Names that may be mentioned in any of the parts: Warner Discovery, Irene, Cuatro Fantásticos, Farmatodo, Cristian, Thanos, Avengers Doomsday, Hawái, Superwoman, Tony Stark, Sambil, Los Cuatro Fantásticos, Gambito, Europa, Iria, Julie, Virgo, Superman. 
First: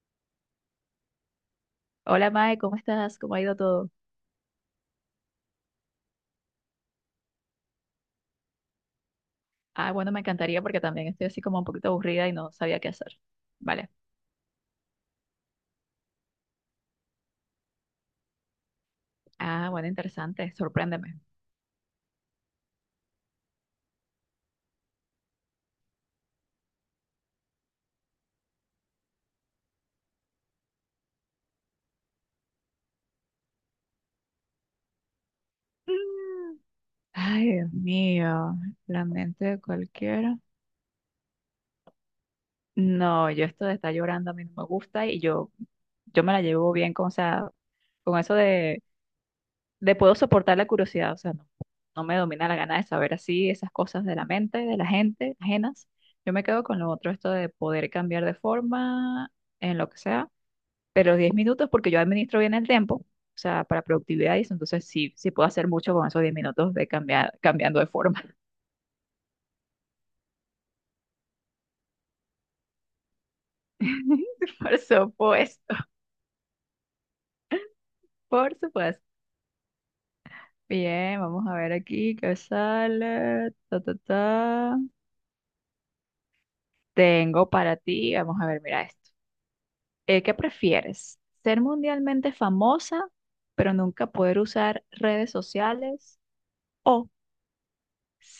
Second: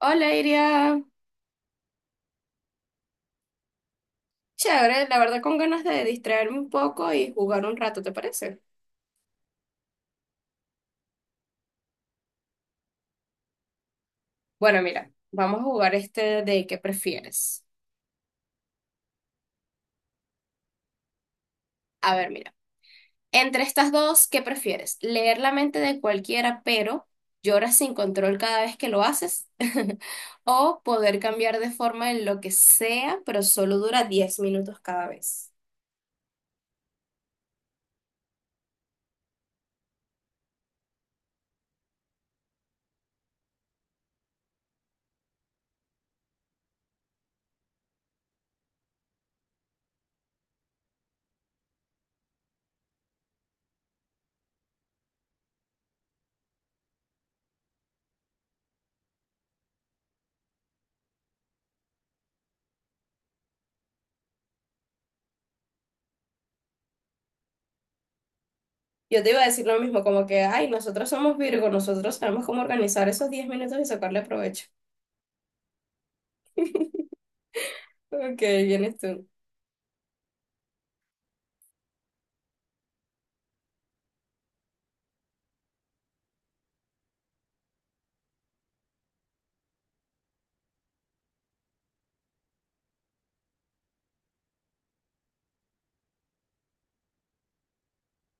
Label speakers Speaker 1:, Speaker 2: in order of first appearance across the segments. Speaker 1: Hola, Iria.
Speaker 2: Hola Mae, ¿cómo estás? ¿Cómo ha ido todo?
Speaker 1: Chévere, la verdad con ganas de distraerme un poco y jugar un rato, ¿te parece?
Speaker 2: Ah, bueno, me encantaría porque también estoy así como un poquito aburrida y no sabía qué hacer. Vale.
Speaker 1: Bueno, mira, vamos a jugar este de ¿qué prefieres?
Speaker 2: Ah, bueno, interesante. Sorpréndeme.
Speaker 1: A ver, mira, entre estas dos, ¿qué prefieres? ¿Leer la mente de cualquiera, pero lloras sin control cada vez que lo haces? ¿O poder cambiar de forma en lo que sea, pero solo dura 10 minutos cada vez?
Speaker 2: Mm. Ay, Dios mío, la mente de cualquiera. No, yo esto de estar llorando a mí no me gusta y yo me la llevo bien con, o sea, con eso de, puedo soportar la curiosidad, o sea, no me domina la gana de saber así esas cosas de la mente, de la gente, ajenas. Yo me quedo con lo otro, esto de poder cambiar de forma en lo que sea pero 10 minutos porque yo administro bien el tiempo, o sea, para productividad y eso, entonces sí, sí puedo hacer mucho con esos 10 minutos de cambiar, cambiando de forma.
Speaker 1: Yo te iba a decir lo mismo, como que, ay, nosotros somos Virgo, nosotros sabemos cómo organizar esos 10 minutos y sacarle provecho.
Speaker 2: Por supuesto,
Speaker 1: Ok,
Speaker 2: por
Speaker 1: vienes
Speaker 2: supuesto.
Speaker 1: tú.
Speaker 2: Bien, vamos a ver aquí qué sale. Ta, ta, ta. Tengo para ti, vamos a ver, mira esto. ¿Qué prefieres? ¿Ser mundialmente famosa, pero nunca poder usar redes sociales? ¿O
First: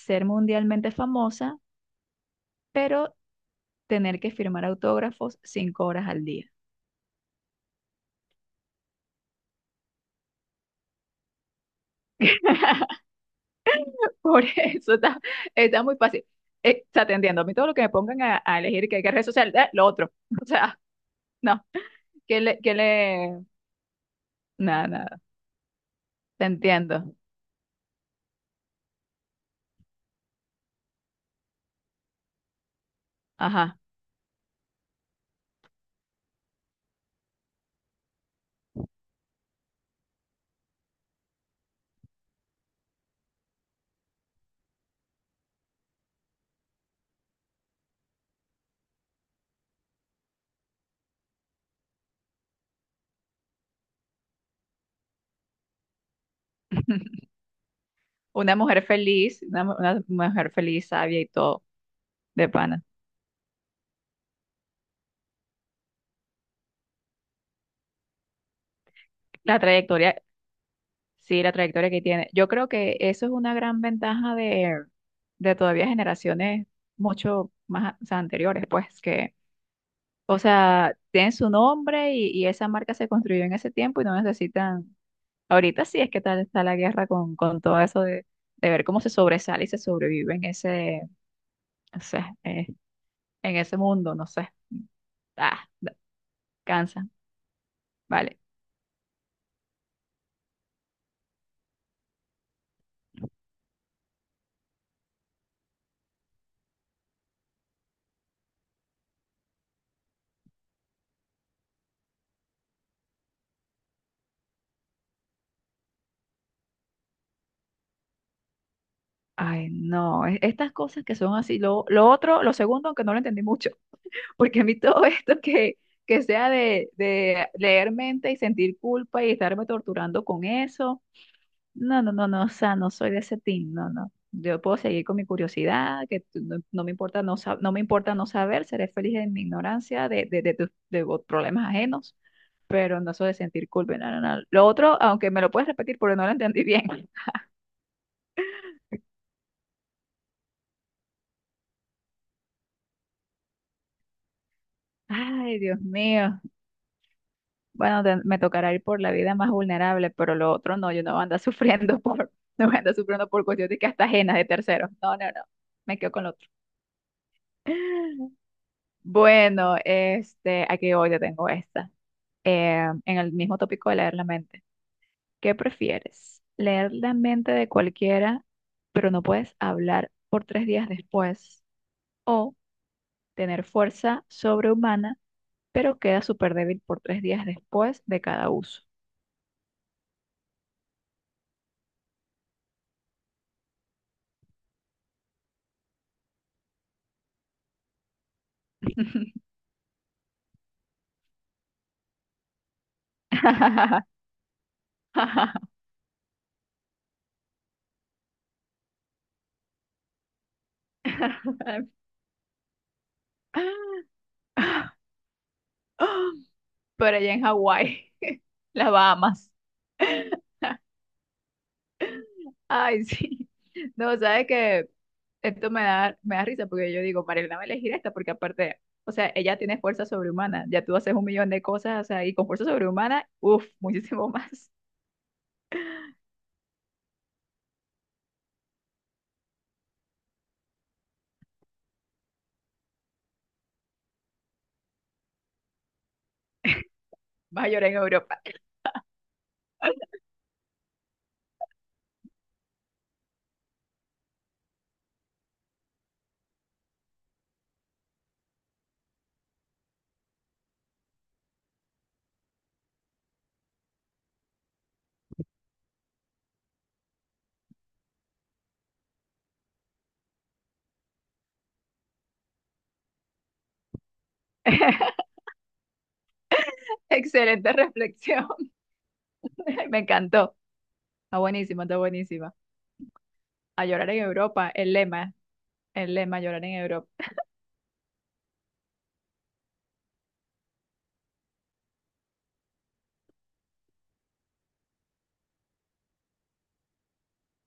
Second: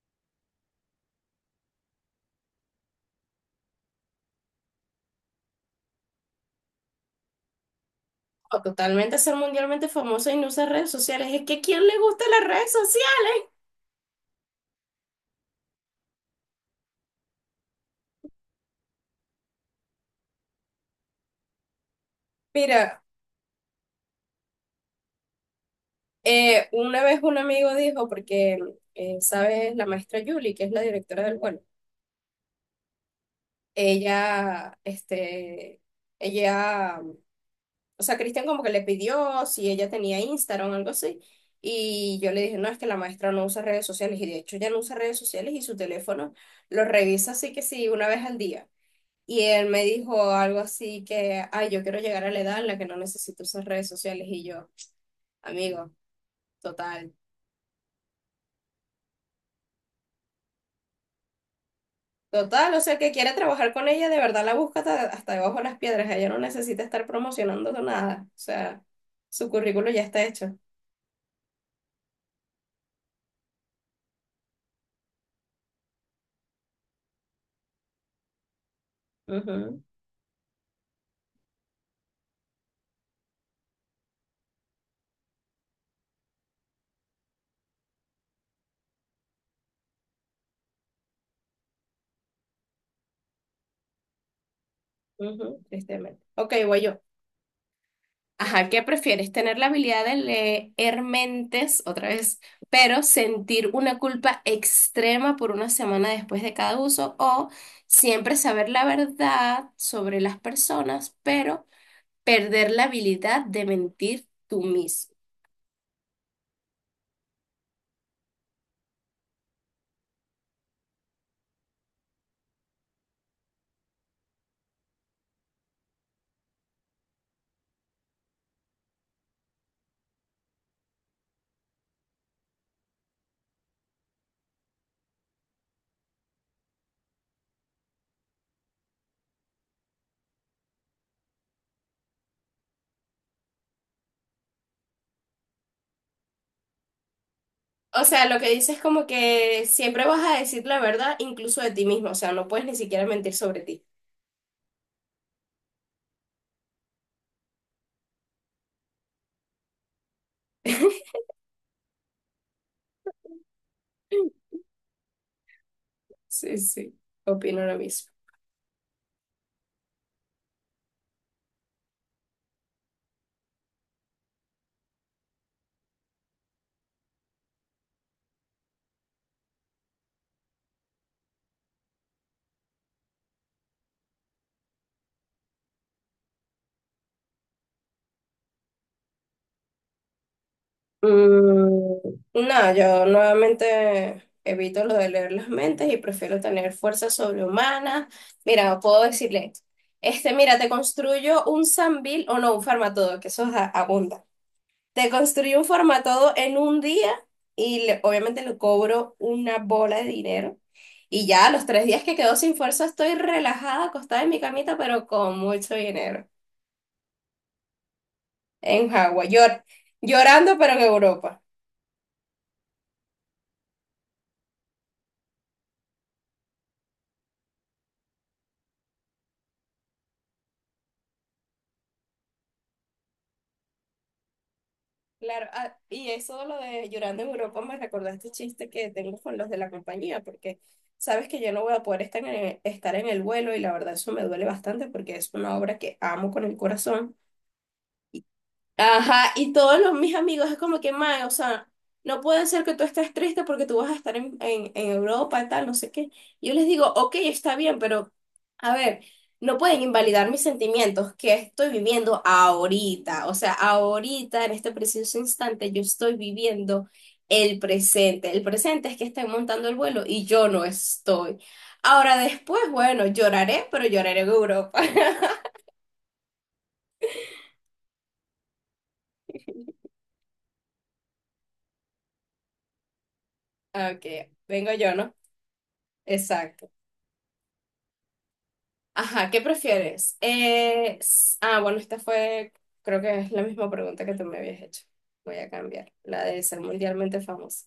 Speaker 2: ser mundialmente famosa, pero tener que firmar autógrafos 5 horas al día?
Speaker 1: O totalmente ser mundialmente famosa y no usar redes sociales. Es que ¿a quién le gustan las redes sociales?
Speaker 2: Por eso está muy fácil. O sea, te entiendo. A mí todo lo que me pongan a elegir que red social, lo otro. O sea, no. ¿Qué le, qué
Speaker 1: Mira,
Speaker 2: le? Nada, nada. Te
Speaker 1: una
Speaker 2: entiendo.
Speaker 1: vez un amigo dijo, porque, ¿sabes? La maestra Julie, que es la directora del vuelo,
Speaker 2: Ajá.
Speaker 1: ella, este, ella, o sea, Cristian como que le pidió si ella tenía Instagram o algo así. Y yo le dije, no, es que la maestra no usa redes sociales. Y de hecho, ya no usa redes sociales y su teléfono lo revisa así que sí, una vez al día. Y él me dijo algo así que, ay, yo quiero llegar a la edad en la que no necesito usar redes sociales. Y yo, amigo, total,
Speaker 2: Una mujer feliz, una mujer feliz, sabia y todo, de
Speaker 1: total, o
Speaker 2: pana.
Speaker 1: sea, el que quiere trabajar con ella, de verdad la busca hasta, hasta debajo de las piedras. Ella no necesita estar promocionando nada. O sea, su
Speaker 2: La
Speaker 1: currículo ya
Speaker 2: trayectoria,
Speaker 1: está hecho.
Speaker 2: sí, la trayectoria que tiene. Yo creo que eso es una gran ventaja de todavía generaciones mucho más, o sea, anteriores, pues, que
Speaker 1: Ujú,
Speaker 2: o sea, tienen su nombre y esa marca se construyó en ese tiempo y no necesitan. Ahorita sí es que tal está la guerra con todo eso de ver cómo se sobresale y se sobrevive en ese, o sea, en ese mundo, no sé.
Speaker 1: ujú,
Speaker 2: Ah,
Speaker 1: tristemente. Ok, voy yo.
Speaker 2: cansa. Vale.
Speaker 1: Ajá, ¿qué prefieres? ¿Tener la habilidad de leer mentes otra vez, pero sentir una culpa extrema por una semana después de cada uso? ¿O siempre saber la verdad sobre las personas, pero perder la habilidad de mentir tú mismo?
Speaker 2: Ay, no, estas cosas que son así. Lo otro, lo segundo, aunque no lo entendí mucho, porque a mí todo esto que sea de, leer mente y sentir culpa y estarme torturando con eso. No, no, no, no, o sea, no soy de ese team, no, no. Yo puedo seguir con mi curiosidad, no, no me importa no, no me importa no saber, seré feliz en mi ignorancia de problemas ajenos, pero no soy de sentir culpa, no, no, no. Lo otro, aunque me lo puedes repetir porque no lo entendí bien.
Speaker 1: O sea, lo que dices es como que siempre vas a decir la verdad incluso de ti mismo, o sea, no puedes ni siquiera mentir sobre ti.
Speaker 2: Ay, Dios mío. Bueno, me tocará ir por la vida más vulnerable, pero lo otro no, yo no voy a andar sufriendo por, no voy a andar sufriendo por cuestiones que hasta ajenas de terceros. No, no, no, me quedo con lo otro.
Speaker 1: Sí, sí, opino lo mismo.
Speaker 2: Bueno, este, aquí hoy yo tengo esta. En el mismo tópico de leer la mente. ¿Qué prefieres? ¿Leer la mente de cualquiera, pero no puedes hablar por 3 días después? ¿O tener fuerza sobrehumana, pero queda súper débil por 3 días después de cada uso?
Speaker 1: Mm, no, yo nuevamente evito lo de leer las mentes y prefiero tener fuerza sobrehumanas. Mira, puedo decirle, mira, te construyo un Sambil o no, un Farmatodo, que eso es abunda. Te construyo un Farmatodo en un día y obviamente le cobro una bola de dinero. Y ya a los 3 días que quedo sin fuerza estoy relajada, acostada en mi camita, pero con mucho dinero.
Speaker 2: Pero allá en Hawái,
Speaker 1: En
Speaker 2: las
Speaker 1: Hawái,
Speaker 2: Bahamas.
Speaker 1: llorando, pero en Europa.
Speaker 2: Ay, sí. No, ¿sabes qué? Esto me da risa porque yo digo, Marielena va a elegir esta porque aparte, o sea, ella tiene fuerza sobrehumana, ya tú haces un millón de cosas, o sea, y con fuerza sobrehumana, uff, muchísimo más,
Speaker 1: Claro, ah, y eso de lo de llorando en Europa me recordó este chiste que tengo con los de la compañía, porque sabes que yo no voy a poder estar en el vuelo y la verdad eso me duele bastante porque es una obra que amo con el corazón.
Speaker 2: vas a llorar en Europa.
Speaker 1: Ajá, y mis amigos es como que, mae, o sea, no puede ser que tú estés triste porque tú vas a estar en Europa y tal, no sé qué. Yo les digo, ok, está bien, pero a ver, no pueden invalidar mis sentimientos que estoy viviendo ahorita. O sea, ahorita, en este preciso instante, yo estoy viviendo el presente. El presente es que estén montando el vuelo y yo no estoy. Ahora después, bueno, lloraré, pero lloraré en Europa.
Speaker 2: Excelente reflexión, me encantó, está buenísima, está buenísima. A
Speaker 1: Ok,
Speaker 2: llorar en Europa,
Speaker 1: vengo yo, ¿no?
Speaker 2: el lema, llorar
Speaker 1: Exacto.
Speaker 2: en Europa.
Speaker 1: Ajá, ¿qué prefieres? Ah, bueno, esta fue, creo que es la misma pregunta que tú me habías hecho. Voy a cambiar, la de ser mundialmente famoso.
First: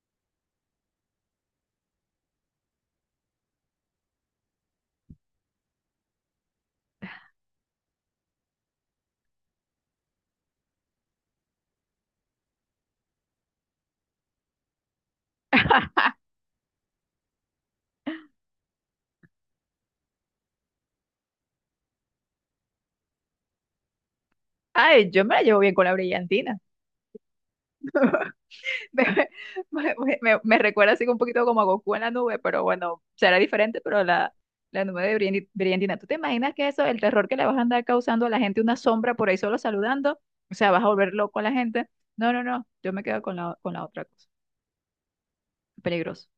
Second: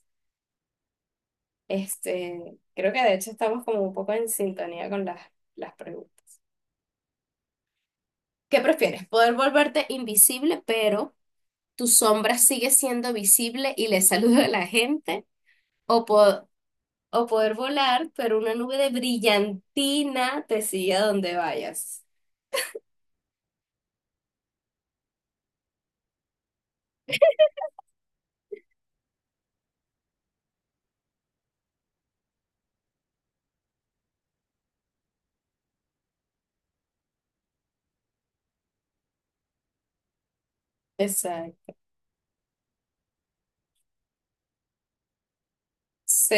Speaker 1: Creo que de hecho estamos como un poco en sintonía con las preguntas. ¿Qué prefieres? ¿Poder volverte invisible, pero tu sombra sigue siendo visible y le saluda a la gente? ¿O, po- o poder volar, pero una nube de brillantina te sigue a donde vayas?
Speaker 2: Ay, yo me la llevo bien con la brillantina. Me recuerda así un poquito como a Goku en la nube, pero bueno, será diferente, pero la nube de Briandina. ¿Tú te imaginas que eso, el terror que le vas a andar causando a la gente, una sombra por ahí solo saludando? O sea, vas a volver loco a la
Speaker 1: Exacto.
Speaker 2: gente. No, no, no, yo me quedo con la otra cosa. Peligroso.
Speaker 1: Sí.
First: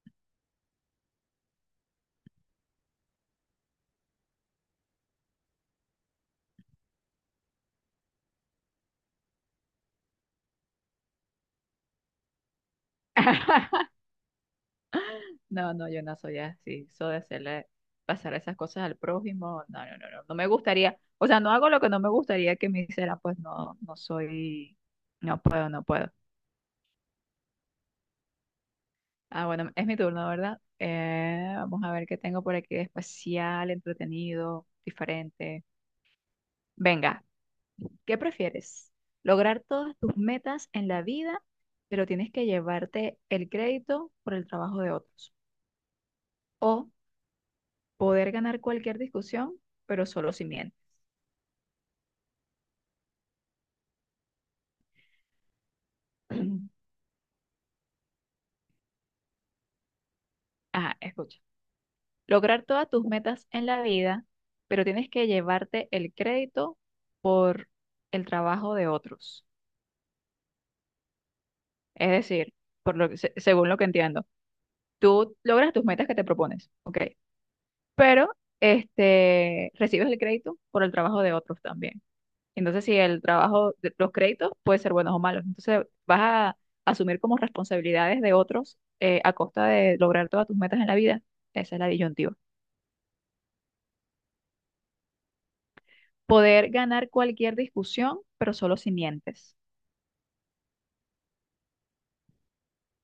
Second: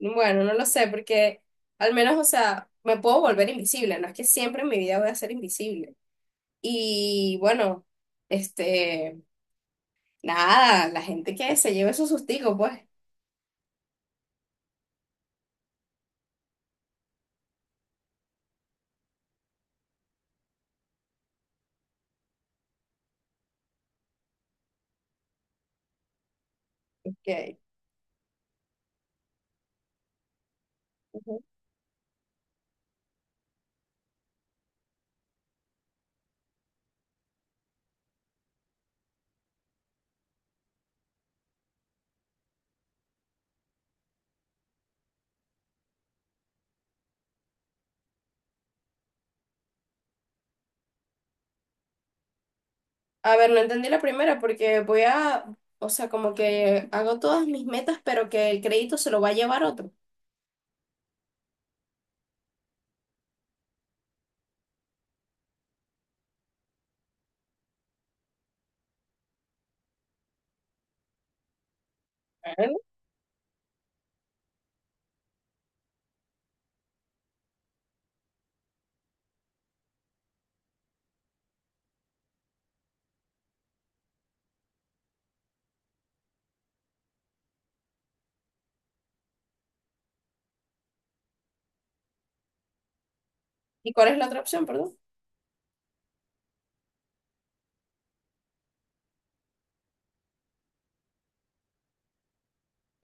Speaker 1: Bueno, no lo sé, porque al menos, o sea, me puedo volver invisible, no es que siempre en mi vida voy a ser invisible. Y bueno, este, nada, la gente que se lleve su sustigo, pues.
Speaker 2: No, no, yo no soy así. Eso de hacerle pasar esas cosas al prójimo, no, no, no, no, no me gustaría. O sea, no hago lo que no me gustaría que me hicieran, pues no, no soy, no puedo, no puedo.
Speaker 1: que-
Speaker 2: Ah, bueno, es mi turno, ¿verdad?
Speaker 1: Ujú.
Speaker 2: Vamos a ver qué tengo por aquí de especial, entretenido, diferente. Venga, ¿qué prefieres? ¿Lograr todas tus metas en la vida, pero tienes que llevarte el crédito por el trabajo de otros? ¿O poder ganar cualquier discusión, pero solo si mientes?
Speaker 1: A ver, no entendí la primera porque o sea, como que hago todas mis metas, pero que el crédito se lo va a llevar otro.
Speaker 2: Ajá, escucha. Lograr todas tus metas en la vida, pero tienes que llevarte el crédito por el trabajo de otros. Es decir,
Speaker 1: Bueno.
Speaker 2: por lo que, según lo que entiendo. Tú logras tus metas que te propones, ok, pero este, recibes el crédito por el trabajo de otros también. Entonces, si el trabajo, los créditos pueden ser buenos o malos, entonces vas a asumir como responsabilidades de otros a costa de lograr todas tus metas en la vida. Esa es la disyuntiva.
Speaker 1: ¿Y cuál es la otra opción, perdón?
Speaker 2: Poder ganar cualquier discusión, pero solo si mientes.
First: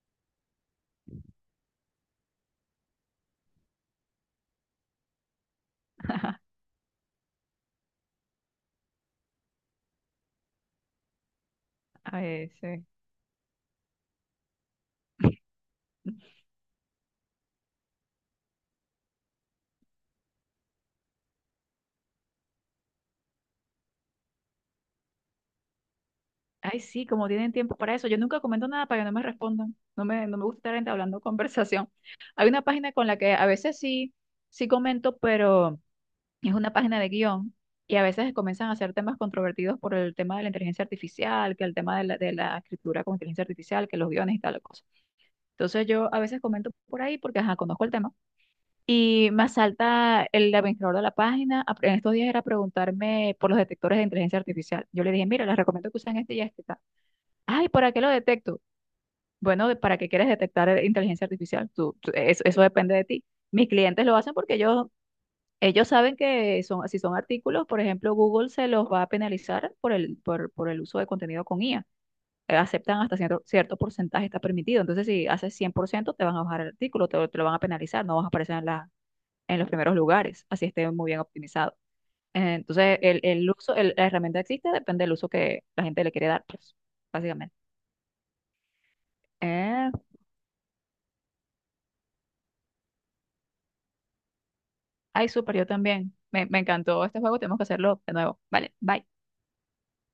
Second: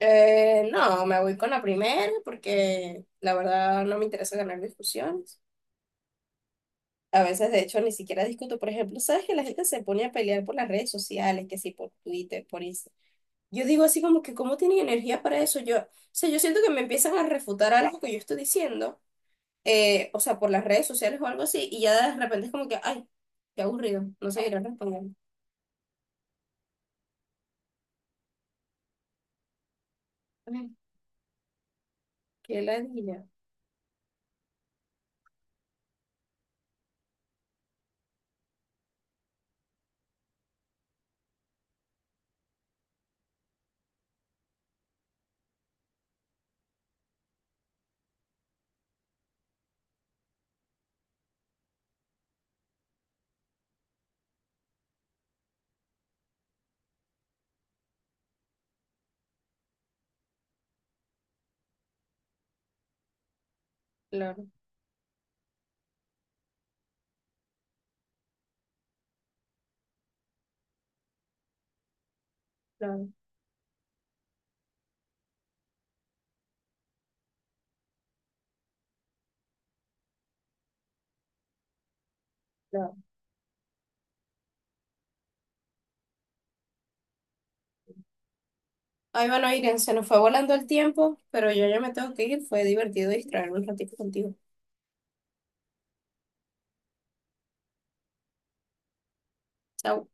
Speaker 1: No, me voy con la primera porque la verdad no me interesa ganar discusiones. A veces, de hecho, ni siquiera discuto. Por ejemplo, sabes que la gente se pone a pelear por las redes sociales, que sí, por Twitter,
Speaker 2: Ay,
Speaker 1: por
Speaker 2: sí.
Speaker 1: Instagram. Yo digo así como que, ¿cómo tienen energía para eso? Yo, o sea, yo siento que me empiezan a refutar algo que yo estoy diciendo, o sea, por las redes sociales o algo así, y ya de repente es como que, ay, qué aburrido, no seguirán respondiendo.
Speaker 2: Ay, sí, como tienen tiempo para eso. Yo nunca comento nada para que no me respondan. No me gusta
Speaker 1: Ay,
Speaker 2: estar entablando conversación. Hay una
Speaker 1: qué
Speaker 2: página con la
Speaker 1: ladilla.
Speaker 2: que a veces sí, sí comento, pero es una página de guión y a veces comienzan a hacer temas controvertidos por el tema de la inteligencia artificial, que el tema de la escritura con inteligencia artificial, que los guiones y tal cosa. Entonces yo a veces comento por ahí porque ajá, conozco el tema y me salta el administrador de la página. En estos días era preguntarme por los detectores de inteligencia artificial. Yo le dije, mira, les recomiendo que usen este y este. Ay, ¿para qué lo detecto? Bueno, ¿para qué quieres detectar inteligencia artificial? Eso, depende de ti. Mis clientes lo hacen
Speaker 1: Claro,
Speaker 2: porque ellos saben que son, si son artículos, por ejemplo, Google se los va a penalizar por el uso de contenido con IA. Aceptan
Speaker 1: claro,
Speaker 2: hasta cierto porcentaje, está permitido. Entonces, si haces 100% te van a bajar el artículo, te lo van a penalizar, no vas a aparecer en los primeros lugares, así esté muy bien optimizado.
Speaker 1: claro.
Speaker 2: Entonces, el uso, la herramienta existe, depende del uso que la gente le quiere dar, pues, básicamente.
Speaker 1: Ay, bueno, Irene,
Speaker 2: Eh,
Speaker 1: se nos fue volando el tiempo, pero yo ya me tengo que ir. Fue divertido distraerme un ratito contigo.
Speaker 2: Ay, súper, yo también. Me encantó este juego, tenemos que hacerlo de nuevo. Vale, bye.
Speaker 1: Chao.